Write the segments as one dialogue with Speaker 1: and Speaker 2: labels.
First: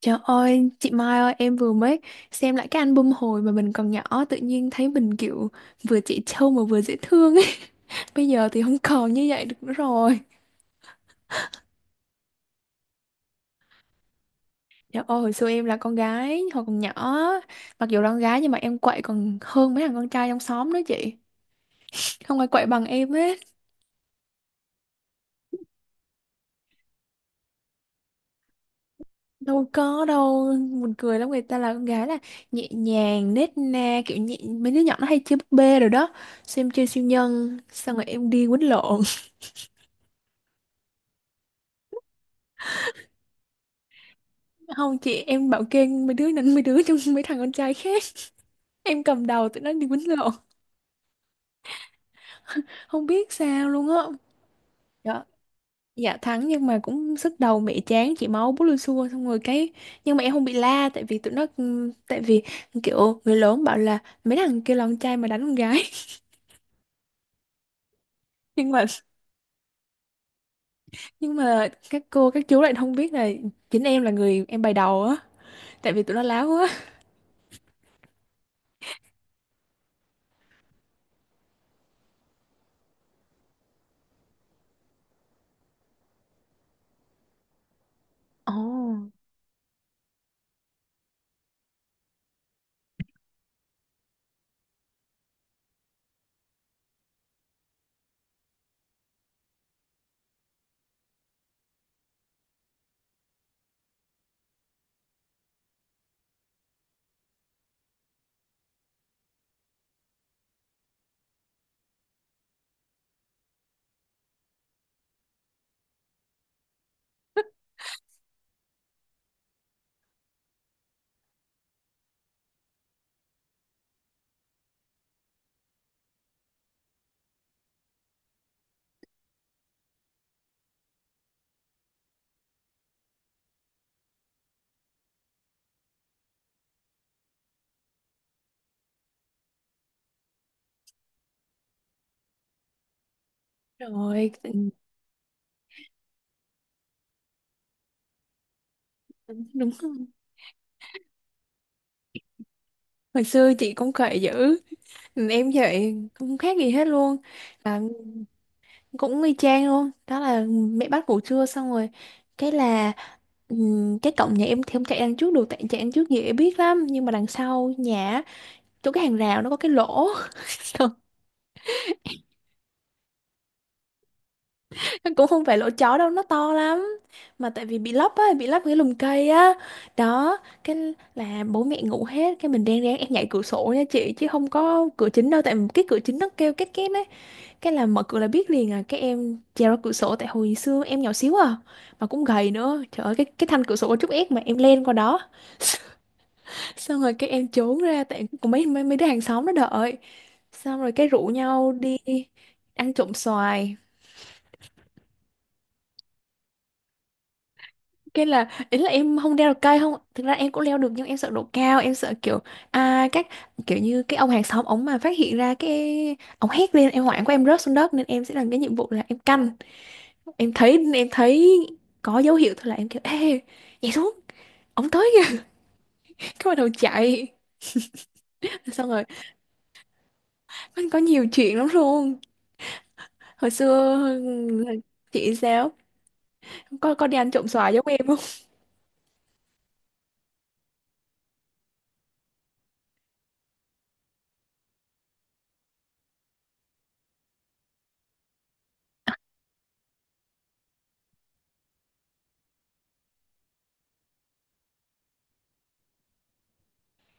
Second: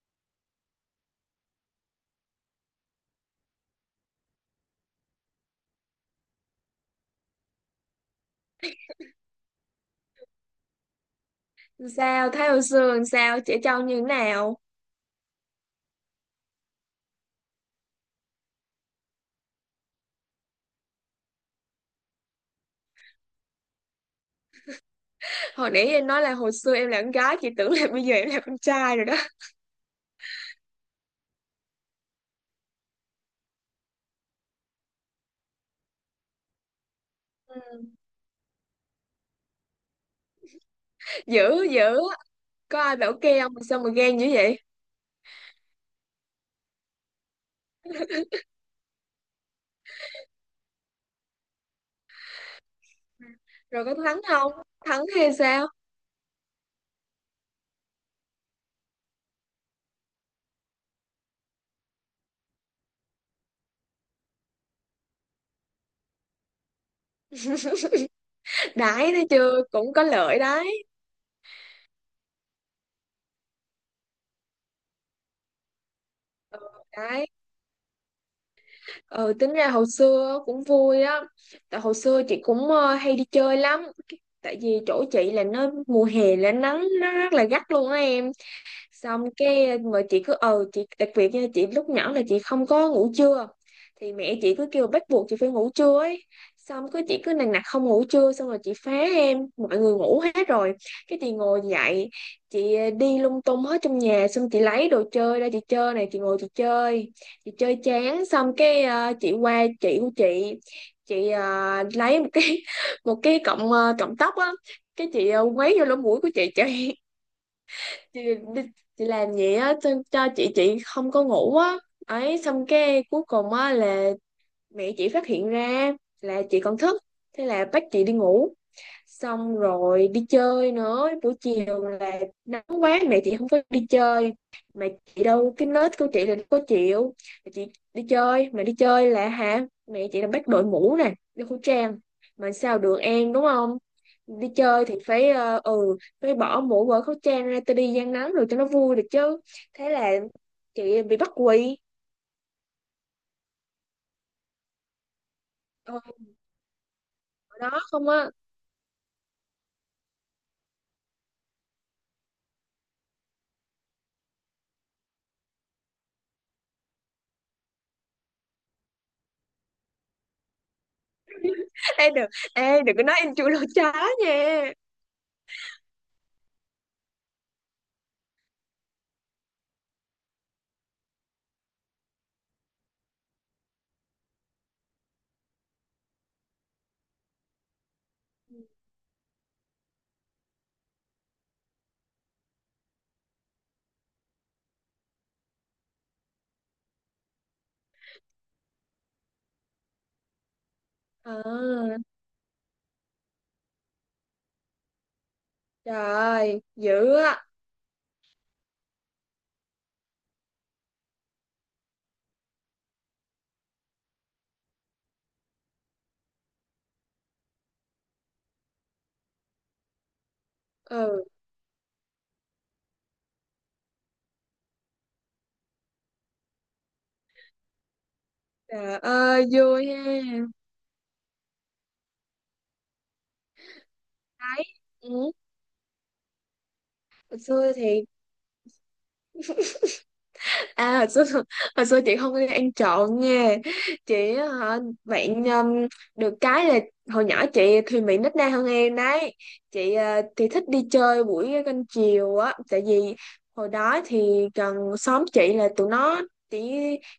Speaker 1: Trời ơi, chị Mai ơi, em vừa mới xem lại cái album hồi mà mình còn nhỏ, tự nhiên thấy mình kiểu vừa trẻ trâu mà vừa dễ thương ấy. Bây giờ thì không còn như vậy được nữa rồi.
Speaker 2: Sao thấy hồi xưa làm sao trẻ trâu như thế nào?
Speaker 1: Trời ơi, hồi xưa em là con gái, hồi còn nhỏ, mặc dù là con gái nhưng mà em quậy còn hơn mấy thằng con trai trong xóm nữa chị. Không ai quậy bằng em hết.
Speaker 2: Hồi nãy em nói là hồi xưa em là con gái, chị tưởng là bây giờ em là con trai rồi đó.
Speaker 1: Đâu có đâu, buồn cười lắm, người ta là con gái là nhẹ nhàng, nết na, kiểu nhẹ, mấy đứa nhỏ nó hay chơi búp bê rồi đó. Xem chơi siêu nhân,
Speaker 2: Ừ.
Speaker 1: xong rồi em đi quýnh lộn.
Speaker 2: Dữ dữ, có ai bảo kê không mà sao mà ghen dữ vậy?
Speaker 1: Không chị, em bảo kê mấy đứa đánh mấy đứa trong mấy thằng con trai khác. Em cầm đầu tụi nó đi quýnh lộn. Không biết sao
Speaker 2: Rồi
Speaker 1: luôn
Speaker 2: có
Speaker 1: á.
Speaker 2: thắng không? Thắng
Speaker 1: Đó.
Speaker 2: hay sao?
Speaker 1: Dạ thắng nhưng mà cũng sức đầu mẹ chán chị máu bút lưu xua xong rồi cái nhưng mà em không bị la tại vì tụi nó tại vì kiểu người lớn bảo là mấy thằng kia là con trai mà đánh con gái. nhưng mà
Speaker 2: Đãi thấy chưa, cũng có lợi đấy.
Speaker 1: nhưng mà các cô các chú lại không biết là chính em là người em bày đầu á tại vì tụi nó láo
Speaker 2: Ừ,
Speaker 1: quá.
Speaker 2: đấy. Ừ, tính ra hồi xưa cũng vui á. Tại hồi xưa chị cũng hay đi chơi lắm. Tại vì chỗ chị là nó mùa hè là nắng nó rất là gắt luôn á em.
Speaker 1: Ồ.
Speaker 2: Xong cái mà chị cứ chị đặc biệt nha, chị lúc nhỏ là chị không có ngủ trưa, thì mẹ chị cứ kêu bắt buộc chị phải ngủ trưa ấy. Xong cứ chị cứ nằng nặc không ngủ trưa, xong rồi chị phá em, mọi người ngủ hết rồi cái chị ngồi dậy. Chị đi lung tung hết trong nhà, xong chị lấy đồ chơi ra chị chơi này, chị ngồi chị chơi. Chị chơi chán xong cái chị qua chị của chị. Chị lấy một cái một cái cọng cọng tóc á. Cái chị quấy vô lỗ mũi của chị. chị, đi- chị làm vậy á cho, cho chị không có ngủ á. Ấy xong cái cuối cùng á là mẹ chị phát hiện ra là chị còn thức, thế là bắt chị đi ngủ. Xong rồi đi chơi nữa buổi chiều là nắng quá, mẹ chị không phải đi chơi, mà chị đâu, cái nết của chị là có chịu. Mà chị đi chơi, mà đi chơi là hả, mẹ chị là bắt đội mũ nè, đeo khẩu trang, mà sao được em đúng không?
Speaker 1: Rồi
Speaker 2: Đi chơi thì phải phải bỏ mũ bỏ khẩu trang ra, tôi đi gian nắng rồi cho nó vui được chứ.
Speaker 1: đúng
Speaker 2: Thế
Speaker 1: không?
Speaker 2: là chị bị bắt quỳ.
Speaker 1: Hồi xưa chị cũng khỏe dữ. Ừ, em vậy
Speaker 2: Ờ,
Speaker 1: không khác gì hết luôn.
Speaker 2: ở đó
Speaker 1: À,
Speaker 2: không á.
Speaker 1: cũng y chang luôn đó là mẹ bắt ngủ trưa xong rồi cái là cái cổng nhà em thì không chạy đằng trước được tại chạy đằng trước dễ biết lắm, nhưng mà đằng sau nhà á, chỗ cái hàng rào nó có cái lỗ.
Speaker 2: Ê đừng, ê đừng có nói em chui lỗ chó nha.
Speaker 1: Nó cũng không phải lỗ chó đâu, nó to lắm, mà tại vì bị lấp á, bị lấp cái lùm cây á. Đó. Cái là bố mẹ ngủ hết, cái mình reng rén em nhảy cửa sổ nha chị, chứ không có cửa chính đâu tại cái cửa chính nó kêu két két đấy. Cái là mở cửa là biết liền à, cái em trèo ra cửa sổ tại hồi xưa em nhỏ xíu à, mà cũng gầy nữa. Trời ơi, cái thanh cửa sổ có chút ép mà em lên qua đó. Xong rồi cái em trốn ra tại có mấy mấy mấy đứa hàng xóm nó đợi, xong rồi cái rủ
Speaker 2: Ờ,
Speaker 1: nhau đi ăn trộm xoài.
Speaker 2: trời ơi, dữ á.
Speaker 1: Cái là ý là em không leo được cây, không thực ra em cũng leo được nhưng em sợ độ cao, em sợ kiểu à các kiểu như cái ông hàng xóm ống mà phát hiện ra cái ông hét lên em hoảng quá em rớt xuống đất, nên em sẽ làm cái nhiệm vụ là em canh. em thấy em
Speaker 2: Ừ,
Speaker 1: thấy có dấu hiệu thôi là em kiểu ê, nhảy xuống, ống tới kìa. Cái bắt đầu chạy. Xong
Speaker 2: trời
Speaker 1: rồi
Speaker 2: ơi vui ha.
Speaker 1: anh có nhiều chuyện lắm luôn hồi xưa
Speaker 2: Đấy.
Speaker 1: là
Speaker 2: Ừ.
Speaker 1: chị sao có đi ăn
Speaker 2: Hồi
Speaker 1: trộm
Speaker 2: xưa
Speaker 1: xoài giống
Speaker 2: thì,
Speaker 1: em không?
Speaker 2: à hồi xưa hồi xưa chị không có ăn trộn nha. Chị á, hả, bạn được cái là hồi nhỏ chị thì bị nít na hơn em đấy. Chị thì thích đi chơi buổi canh chiều á, tại vì hồi đó thì gần xóm chị là tụi nó chỉ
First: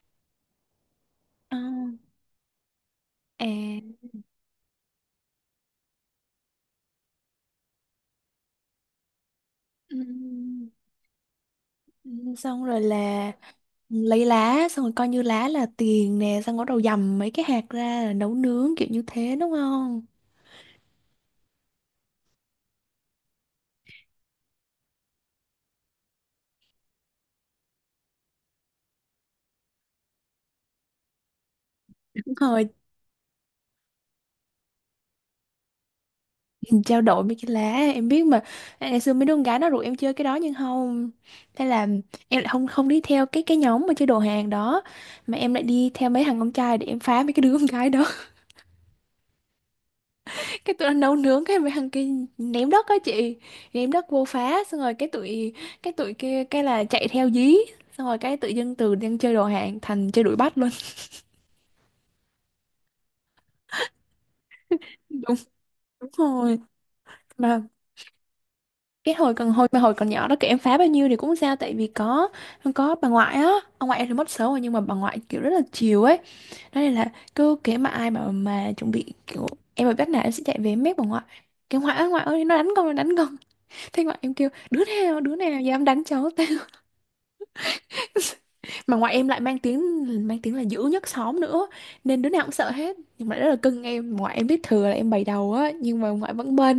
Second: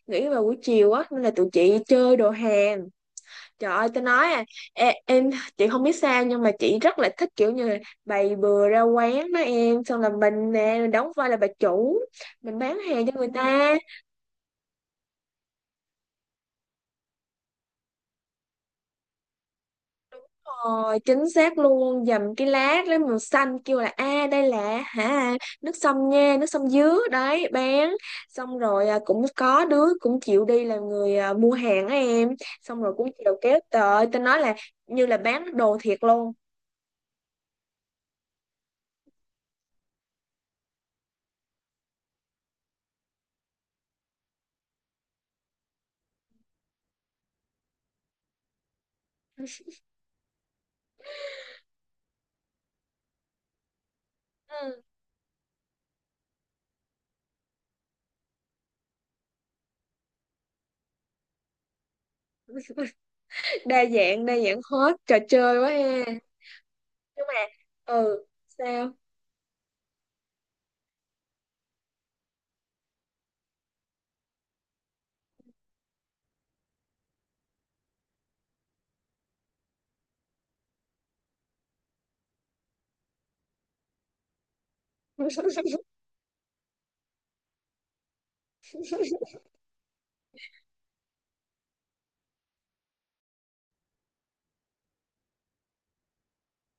Speaker 2: nghĩ vào buổi chiều á, nên là tụi
Speaker 1: Ờ,
Speaker 2: chị chơi đồ hè.
Speaker 1: à,
Speaker 2: Trời ơi, tôi nói à, em, chị không biết sao nhưng mà chị rất là thích kiểu như là bày bừa ra quán đó em, xong là mình
Speaker 1: ừm,
Speaker 2: nè, mình đóng vai là bà chủ,
Speaker 1: ừm,
Speaker 2: mình
Speaker 1: xong
Speaker 2: bán
Speaker 1: rồi
Speaker 2: hàng cho người
Speaker 1: là
Speaker 2: ta.
Speaker 1: lấy lá, xong rồi coi như lá là tiền nè, xong rồi bắt đầu dầm mấy cái hạt ra là nấu nướng kiểu như thế đúng không?
Speaker 2: Rồi, chính xác luôn, dầm cái lát lấy màu xanh kêu là, a à, đây là hả, nước sâm nha, nước sâm dứa đấy bán. Xong rồi à, cũng có đứa cũng chịu đi là người à, mua hàng á em,
Speaker 1: Đúng rồi.
Speaker 2: xong rồi cũng chịu kéo tới, tôi nói là như là bán đồ thiệt luôn.
Speaker 1: Trao đổi mấy cái lá. Em biết mà. À, ngày xưa mấy đứa con gái nó rủ em chơi cái đó nhưng không, thế là em lại không không đi theo cái nhóm mà chơi đồ hàng đó, mà em lại đi theo mấy thằng con trai để em phá mấy cái đứa con gái đó. Cái tụi nó nấu nướng, cái mấy thằng kia ném đất á chị, ném đất vô phá, xong
Speaker 2: Ừ.
Speaker 1: rồi cái tụi kia cái là chạy theo dí. Xong rồi cái tự dưng từ đang chơi đồ hàng thành chơi đuổi bắt luôn.
Speaker 2: Đa dạng hết, trò chơi quá
Speaker 1: Đúng
Speaker 2: ha.
Speaker 1: rồi.
Speaker 2: Nhưng mà,
Speaker 1: Mà
Speaker 2: ừ sao?
Speaker 1: cái hồi mà hồi còn nhỏ đó kiểu em phá bao nhiêu thì cũng không sao tại vì có bà ngoại á. Ông ngoại em thì mất sớm rồi nhưng mà bà ngoại kiểu rất là chiều ấy đó, nên là cứ kể mà ai mà chuẩn bị kiểu em ở bếp nào em sẽ chạy về em mép bà ngoại, cái ngoại ơi nó đánh con nó đánh con. Thế ngoại em kêu đứa nào dám đánh cháu tao. Mà ngoại em lại mang tiếng, mang tiếng là dữ nhất xóm nữa, nên đứa nào cũng sợ hết, nhưng mà rất là cưng em. Ngoại em biết thừa là em bày đầu á nhưng mà ngoại vẫn bênh.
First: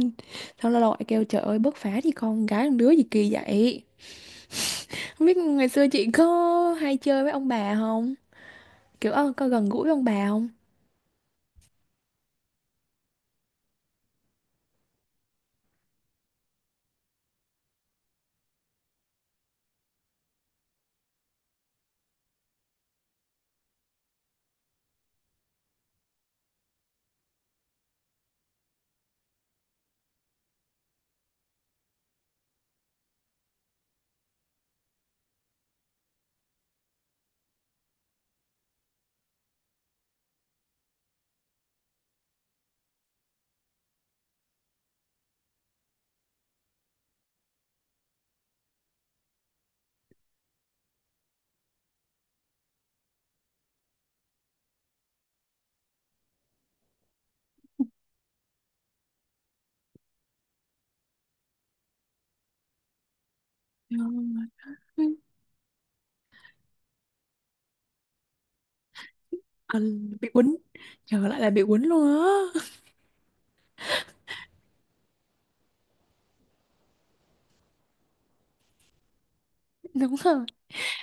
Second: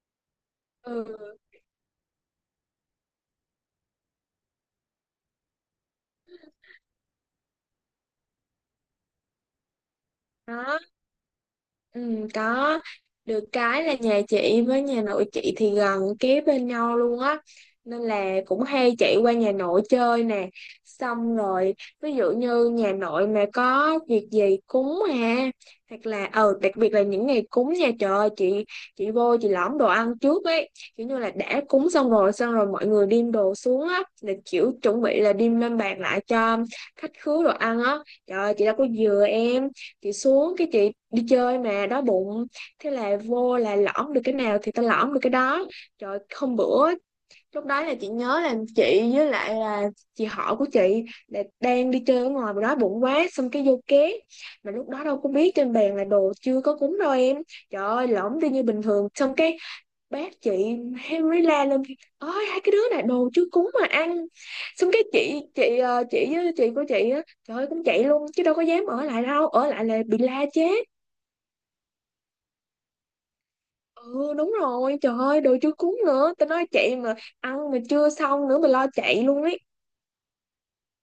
Speaker 1: Xong lâu lâu ngoại kêu
Speaker 2: Ừ,
Speaker 1: trời ơi bớt phá thì, con gái con đứa gì kỳ vậy. Không biết ngày xưa chị có hay chơi với ông bà không, kiểu có gần gũi với ông bà không?
Speaker 2: đó. Ừ, có. Được cái là nhà chị với nhà nội chị thì gần kế bên nhau luôn á, nên là cũng hay chạy qua nhà nội chơi nè. Xong rồi, ví dụ như nhà nội mà có việc gì cúng ha, hoặc là đặc biệt là những ngày cúng nha, trời ơi, chị vô chị lõm đồ ăn trước ấy. Kiểu như là đã cúng xong rồi, xong rồi mọi người đem đồ xuống á, là kiểu chuẩn bị là đem lên bàn lại cho khách khứa đồ ăn á. Trời ơi, chị đâu có dừa em, chị xuống cái chị đi chơi mà đói bụng, thế là vô là lõm được cái nào thì tao lõm được cái đó. Trời, hôm bữa lúc đó là chị nhớ là chị với lại là chị họ của chị là đang đi chơi ở ngoài, mà đói bụng quá xong cái vô ké, mà lúc đó đâu có biết trên bàn là đồ chưa có cúng đâu em. Trời ơi, lõm đi như bình thường, xong cái bác chị, Henry la lên, ôi hai cái đứa này đồ chưa cúng mà ăn. Xong cái
Speaker 1: Ừ.
Speaker 2: chị chị với chị của chị á, trời ơi cũng chạy luôn chứ đâu có dám ở lại, đâu ở
Speaker 1: Ờ,
Speaker 2: lại là bị
Speaker 1: bị
Speaker 2: la
Speaker 1: quýnh,
Speaker 2: chết.
Speaker 1: trời lại là bị quýnh luôn á.
Speaker 2: Ừ đúng rồi, trời ơi đồ chưa cúng nữa, tao nói chạy mà, ăn mà chưa xong nữa mà lo chạy luôn ấy.
Speaker 1: Đúng rồi.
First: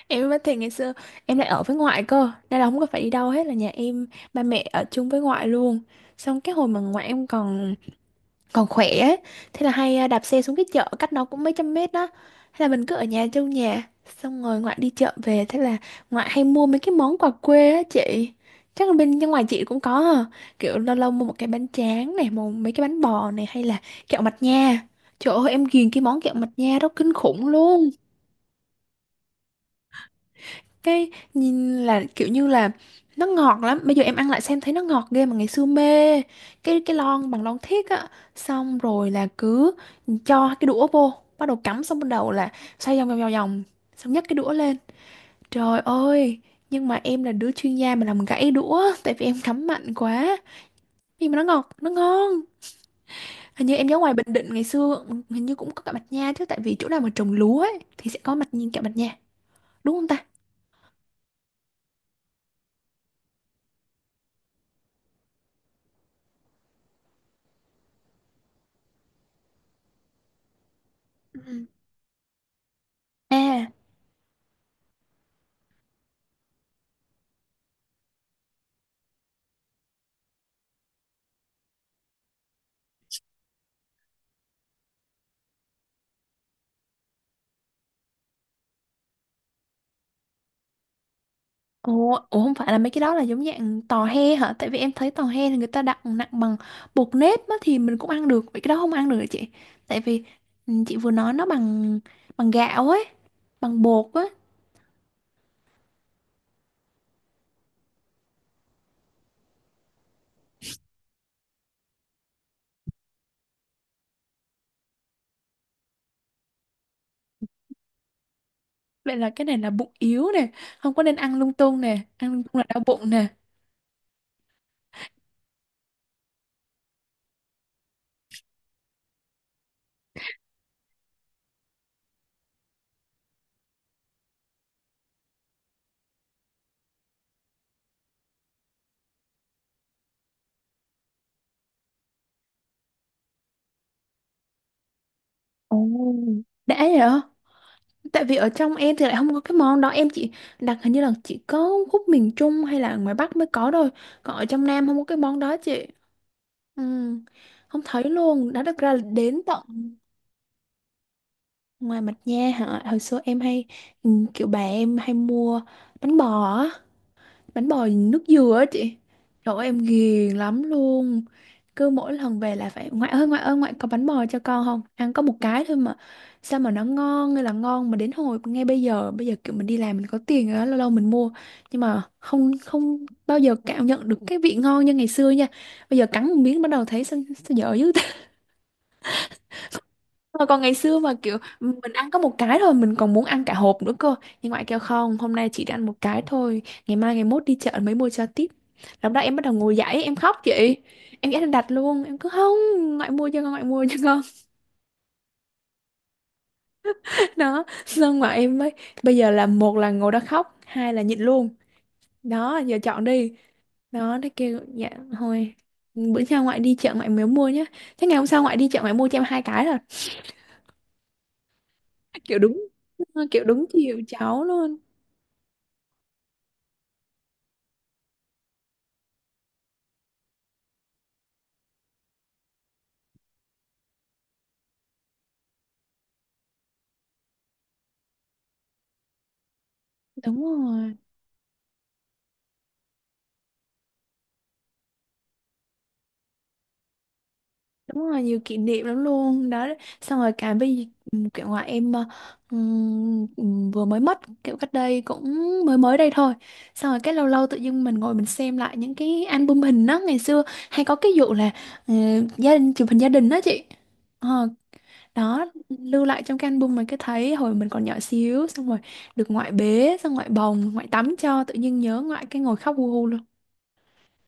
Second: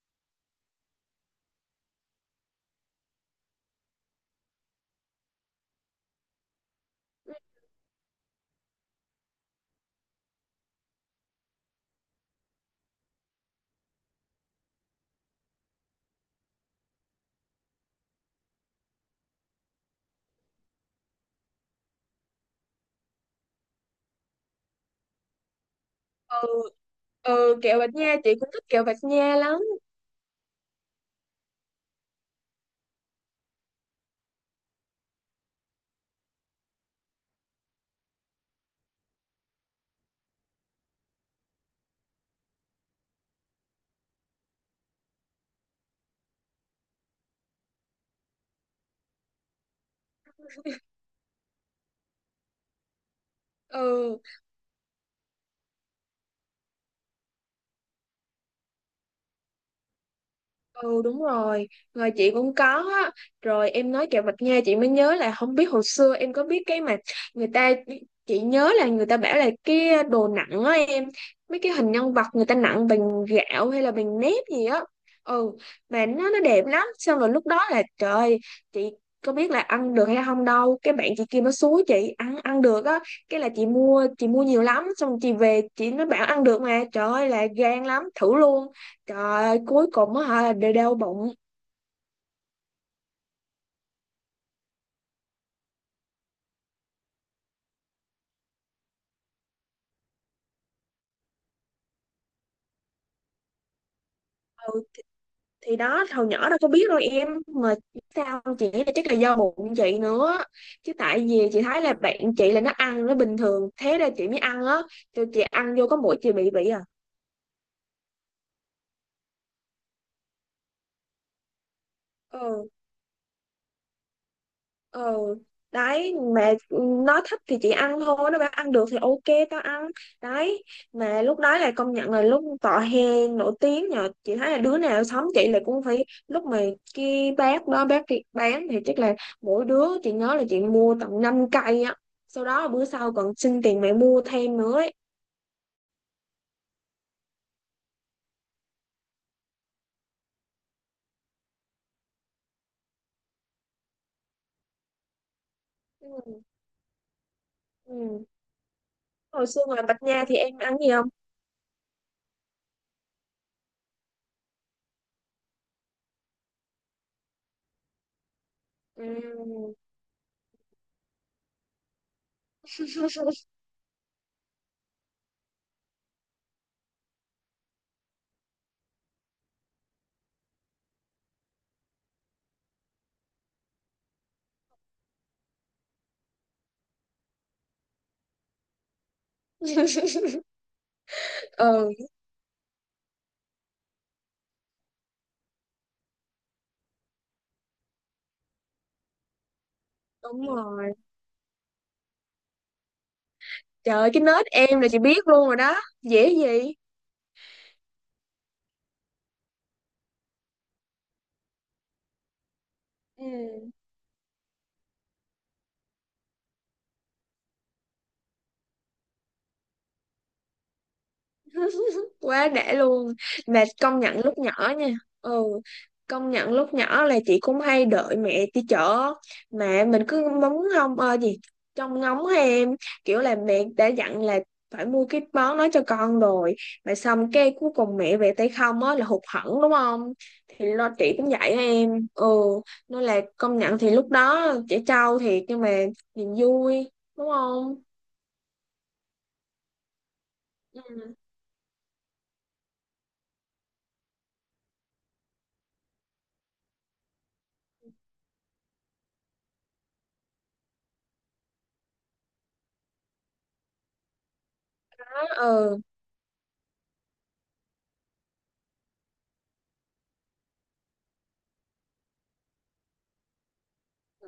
Speaker 1: Em mới thì ngày xưa em lại ở với ngoại cơ, nên là không có phải đi đâu hết, là nhà em ba mẹ ở chung với ngoại luôn. Xong cái hồi mà ngoại em còn còn khỏe ấy. Thế là hay à, đạp xe xuống cái chợ cách nó cũng mấy trăm mét đó, thế là mình cứ ở nhà, trong nhà, xong rồi ngoại đi chợ về, thế là ngoại hay mua mấy cái món quà quê á chị. Chắc là bên bên ngoài chị cũng có hả? Kiểu lâu lâu mua một cái bánh tráng này, một mấy cái bánh bò này, hay là kẹo mạch nha. Trời ơi, em ghiền cái món kẹo mạch
Speaker 2: Ừ.
Speaker 1: nha đó kinh khủng
Speaker 2: Ừ, kẹo
Speaker 1: luôn.
Speaker 2: Bạch Nha, chị cũng thích kẹo Bạch Nha lắm.
Speaker 1: Cái nhìn là kiểu như là nó ngọt lắm, bây giờ em ăn lại xem thấy nó ngọt ghê mà ngày xưa mê. Cái lon bằng lon thiếc á, xong rồi là cứ cho cái đũa vô bắt đầu cắm, xong bắt đầu là xoay vòng vòng vòng vòng, xong nhấc cái đũa lên, trời ơi. Nhưng mà em là đứa chuyên gia mà làm gãy đũa tại vì em cắm mạnh quá, nhưng mà nó ngọt nó ngon. Hình như em nhớ ngoài
Speaker 2: Ừ
Speaker 1: Bình Định ngày xưa hình như cũng có cả mạch nha chứ, tại vì chỗ nào mà trồng lúa ấy thì sẽ có mặt nhìn cả mạch nha, đúng không ta?
Speaker 2: Ừ đúng rồi, rồi chị cũng có á. Rồi em nói kẹo mạch nha chị mới nhớ, là không biết hồi xưa em có biết cái mà người ta, chị nhớ là người ta bảo là cái đồ nặng á em, mấy
Speaker 1: Ừ.
Speaker 2: cái hình nhân vật người ta nặng bằng
Speaker 1: À.
Speaker 2: gạo hay là bằng nếp gì á. Ừ, mà nó đẹp lắm, xong rồi lúc đó là trời ơi, chị có biết là ăn được hay không đâu, cái bạn chị kia nó xúi chị ăn, ăn được á, cái là chị mua nhiều lắm, xong chị về chị, nó bảo ăn được mà, trời ơi là gan lắm, thử luôn. Trời ơi, cuối cùng á hả, đều đau bụng.
Speaker 1: Ủa, ủa không phải là mấy cái đó là giống dạng tò he hả? Tại vì em thấy tò he là người ta đặng nặng bằng bột nếp á, thì mình cũng ăn được, vậy cái đó không ăn được hả chị? Tại vì ừ, chị vừa nói nó bằng bằng gạo ấy, bằng bột á.
Speaker 2: Ừ, thì đó hồi nhỏ đâu có biết đâu em, mà sao chị nghĩ là chắc là do bụng chị nữa, chứ tại vì chị thấy là bạn chị là nó ăn nó bình thường, thế ra chị mới ăn á, cho chị ăn vô có mỗi chị bị à.
Speaker 1: Vậy là cái này là bụng yếu nè, không có nên ăn lung tung nè, ăn lung tung là
Speaker 2: Ừ,
Speaker 1: đau bụng nè.
Speaker 2: ờ, đấy mà nó thích thì chị ăn thôi, nó bảo ăn được thì ok tao ăn. Đấy, mà lúc đó là công nhận là lúc tọa hè nổi tiếng, nhờ chị thấy là đứa nào sống chị là cũng phải lúc mà cái bác đó bác kia bán thì chắc là mỗi đứa chị nhớ là chị mua tận 5 cây á, sau đó là bữa sau còn xin tiền mẹ mua thêm nữa ấy.
Speaker 1: Ồ. Đã vậy hả? Tại vì ở trong em thì lại không có cái món đó. Em chỉ đặt hình như là chỉ có khúc miền Trung hay là ngoài Bắc mới có thôi. Còn ở trong Nam không có cái món đó chị.
Speaker 2: Ừ.
Speaker 1: Ừ, không thấy
Speaker 2: Ừ.
Speaker 1: luôn nó được ra là đến
Speaker 2: Hồi
Speaker 1: tận
Speaker 2: xưa ngoài Bạch Nha thì em ăn gì không?
Speaker 1: ngoài mặt nha hả, hồi xưa em hay ừ, kiểu bà em hay mua bánh bò á, bánh bò nước dừa á chị. Trời ơi,
Speaker 2: Ừ.
Speaker 1: em ghiền lắm luôn, cứ mỗi lần về là phải ngoại ơi ngoại ơi ngoại có bánh bò cho con không, ăn có một cái thôi mà sao mà nó ngon, hay là ngon mà đến hồi ngay bây giờ kiểu mình đi làm mình có tiền rồi đó, lâu lâu mình mua, nhưng mà không không bao giờ cảm nhận được cái vị ngon như ngày xưa nha. Bây giờ cắn một miếng bắt đầu thấy sao, sao dở dữ. Mà còn ngày xưa mà kiểu mình
Speaker 2: Ừ
Speaker 1: ăn có một cái thôi mình còn muốn ăn cả hộp nữa cơ, nhưng ngoại kêu không, hôm nay chỉ ăn một cái thôi, ngày mai ngày mốt đi chợ mới mua cho tiếp. Lúc đó em bắt đầu ngồi dậy em khóc
Speaker 2: đúng
Speaker 1: chị,
Speaker 2: rồi.
Speaker 1: em ghét đặt luôn em cứ không, ngoại mua cho con ngoại mua
Speaker 2: Trời
Speaker 1: cho
Speaker 2: ơi,
Speaker 1: con.
Speaker 2: cái nết em là chị biết luôn rồi đó. Dễ gì?
Speaker 1: Đó xong mà em mới bây giờ là một là ngồi đó khóc, hai là nhịn luôn, đó giờ chọn
Speaker 2: Ừ.
Speaker 1: đi. Đó nó kêu dạ thôi, bữa sau ngoại đi chợ ngoại mới mua nhá. Thế ngày hôm sau ngoại đi chợ ngoại mua cho em hai cái rồi. kiểu
Speaker 2: Quá
Speaker 1: đúng
Speaker 2: đã luôn.
Speaker 1: kiểu
Speaker 2: Mà
Speaker 1: đúng chiều
Speaker 2: công nhận lúc
Speaker 1: cháu
Speaker 2: nhỏ
Speaker 1: luôn.
Speaker 2: nha, ừ, công nhận lúc nhỏ là chị cũng hay đợi mẹ đi chợ, mà mình cứ móng không gì, trông ngóng hay em, kiểu là mẹ đã dặn là phải mua cái món đó cho con rồi, mà xong cái cuối cùng mẹ về tay không á là hụt hẫng đúng không?
Speaker 1: Đúng
Speaker 2: Thì lo
Speaker 1: rồi.
Speaker 2: chị cũng vậy á em. Ừ, nên là công nhận thì lúc đó trẻ trâu thiệt, nhưng mà niềm vui, đúng không?
Speaker 1: Đúng rồi, nhiều kỷ niệm lắm luôn đó. Xong rồi cả bây
Speaker 2: Ừ.
Speaker 1: kiểu ngoại em vừa mới mất kiểu cách đây cũng mới mới đây thôi. Xong rồi cái lâu lâu tự dưng mình ngồi mình xem lại những cái album hình đó ngày xưa, hay có cái vụ là ờ, gia đình chụp hình gia đình đó chị. Ờ,
Speaker 2: Đó,
Speaker 1: đó
Speaker 2: ừ.
Speaker 1: lưu lại trong cái album, mình cứ thấy hồi mình còn nhỏ xíu xong rồi được ngoại bế, xong ngoại bồng ngoại tắm cho, tự nhiên nhớ ngoại cái ngồi khóc hu hu luôn.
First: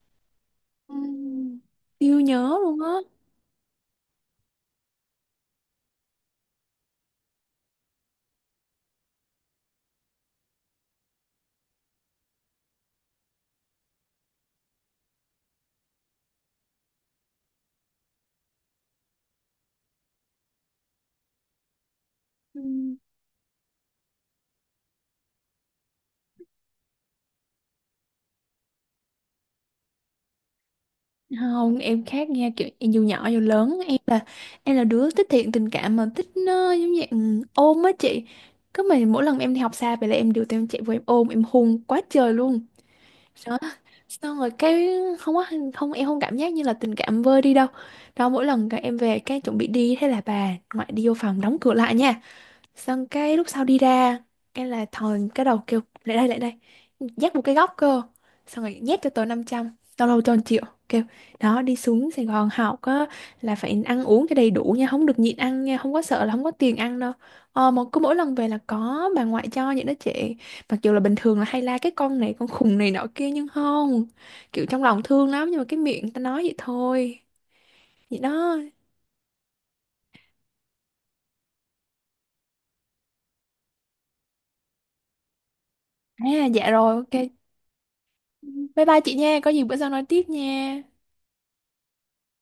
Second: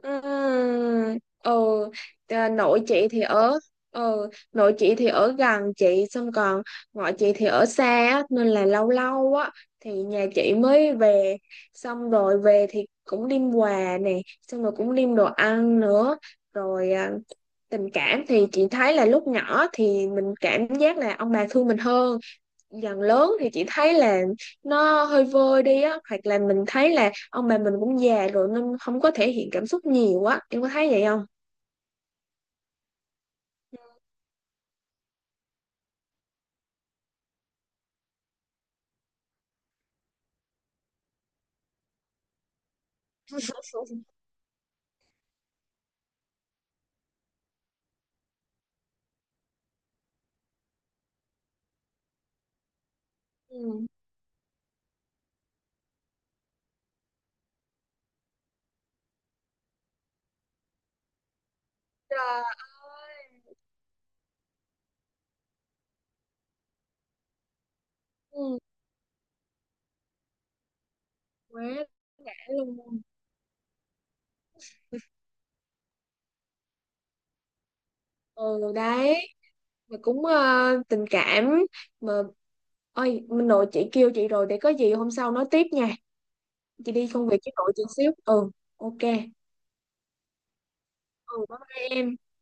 Speaker 1: Ừm,
Speaker 2: Ừ.
Speaker 1: siêu
Speaker 2: À,
Speaker 1: nhớ luôn
Speaker 2: nội
Speaker 1: á.
Speaker 2: chị thì ở, ừ nội chị thì ở gần chị xong còn ngoại chị thì ở xa á, nên là lâu lâu á thì nhà chị mới về, xong rồi về thì cũng đem quà nè, xong rồi cũng đem đồ ăn nữa rồi. À, tình cảm thì chị thấy là lúc nhỏ thì mình cảm giác là ông bà thương mình hơn,
Speaker 1: Ừ.
Speaker 2: dần lớn thì chị thấy là nó hơi vơi đi á, hoặc là mình thấy là ông bà mình cũng già rồi nên không có thể hiện cảm xúc nhiều á, em có thấy vậy không?
Speaker 1: Không em khác nha, kiểu em dù nhỏ dù lớn em là đứa thích thiện tình cảm, mà thích nó giống như ôm á chị. Cứ mà mỗi lần em đi học xa về là em đều tụi em chạy vô em ôm em hôn quá trời luôn. Đó xong rồi cái không có, không em không cảm giác như là tình cảm vơi đi đâu. Đó mỗi lần các em về cái chuẩn bị đi, thế là bà ngoại đi vô phòng đóng cửa lại nha. Xong cái lúc sau đi
Speaker 2: Ừ.
Speaker 1: ra, cái là thòn cái đầu kêu lại đây lại đây, dắt một cái góc cơ. Xong rồi nhét cho tớ 500, tao lâu cho 1 triệu. Kêu đó đi xuống Sài
Speaker 2: Trời
Speaker 1: Gòn học á,
Speaker 2: ơi.
Speaker 1: là phải ăn uống cho đầy đủ nha, không được nhịn ăn nha, không có sợ là không có tiền ăn đâu. Ờ mà cứ mỗi lần về là
Speaker 2: Ừ.
Speaker 1: có bà ngoại cho những đứa trẻ. Mặc dù là bình thường là hay
Speaker 2: Quá
Speaker 1: la cái con
Speaker 2: đã
Speaker 1: này, con khùng này
Speaker 2: luôn.
Speaker 1: nọ kia, nhưng không, kiểu trong lòng thương lắm, nhưng mà cái miệng ta nói vậy thôi. Vậy đó.
Speaker 2: Ừ đấy, mà cũng tình cảm, mà ôi mình nội chị kêu chị rồi, để có gì hôm sau nói tiếp nha.
Speaker 1: À dạ
Speaker 2: Chị
Speaker 1: rồi,
Speaker 2: đi công
Speaker 1: ok.
Speaker 2: việc với nội chị xíu. Ừ,
Speaker 1: Bye bye chị
Speaker 2: ok.
Speaker 1: nha, có gì bữa sau nói tiếp nha.
Speaker 2: Ừ bye bye em.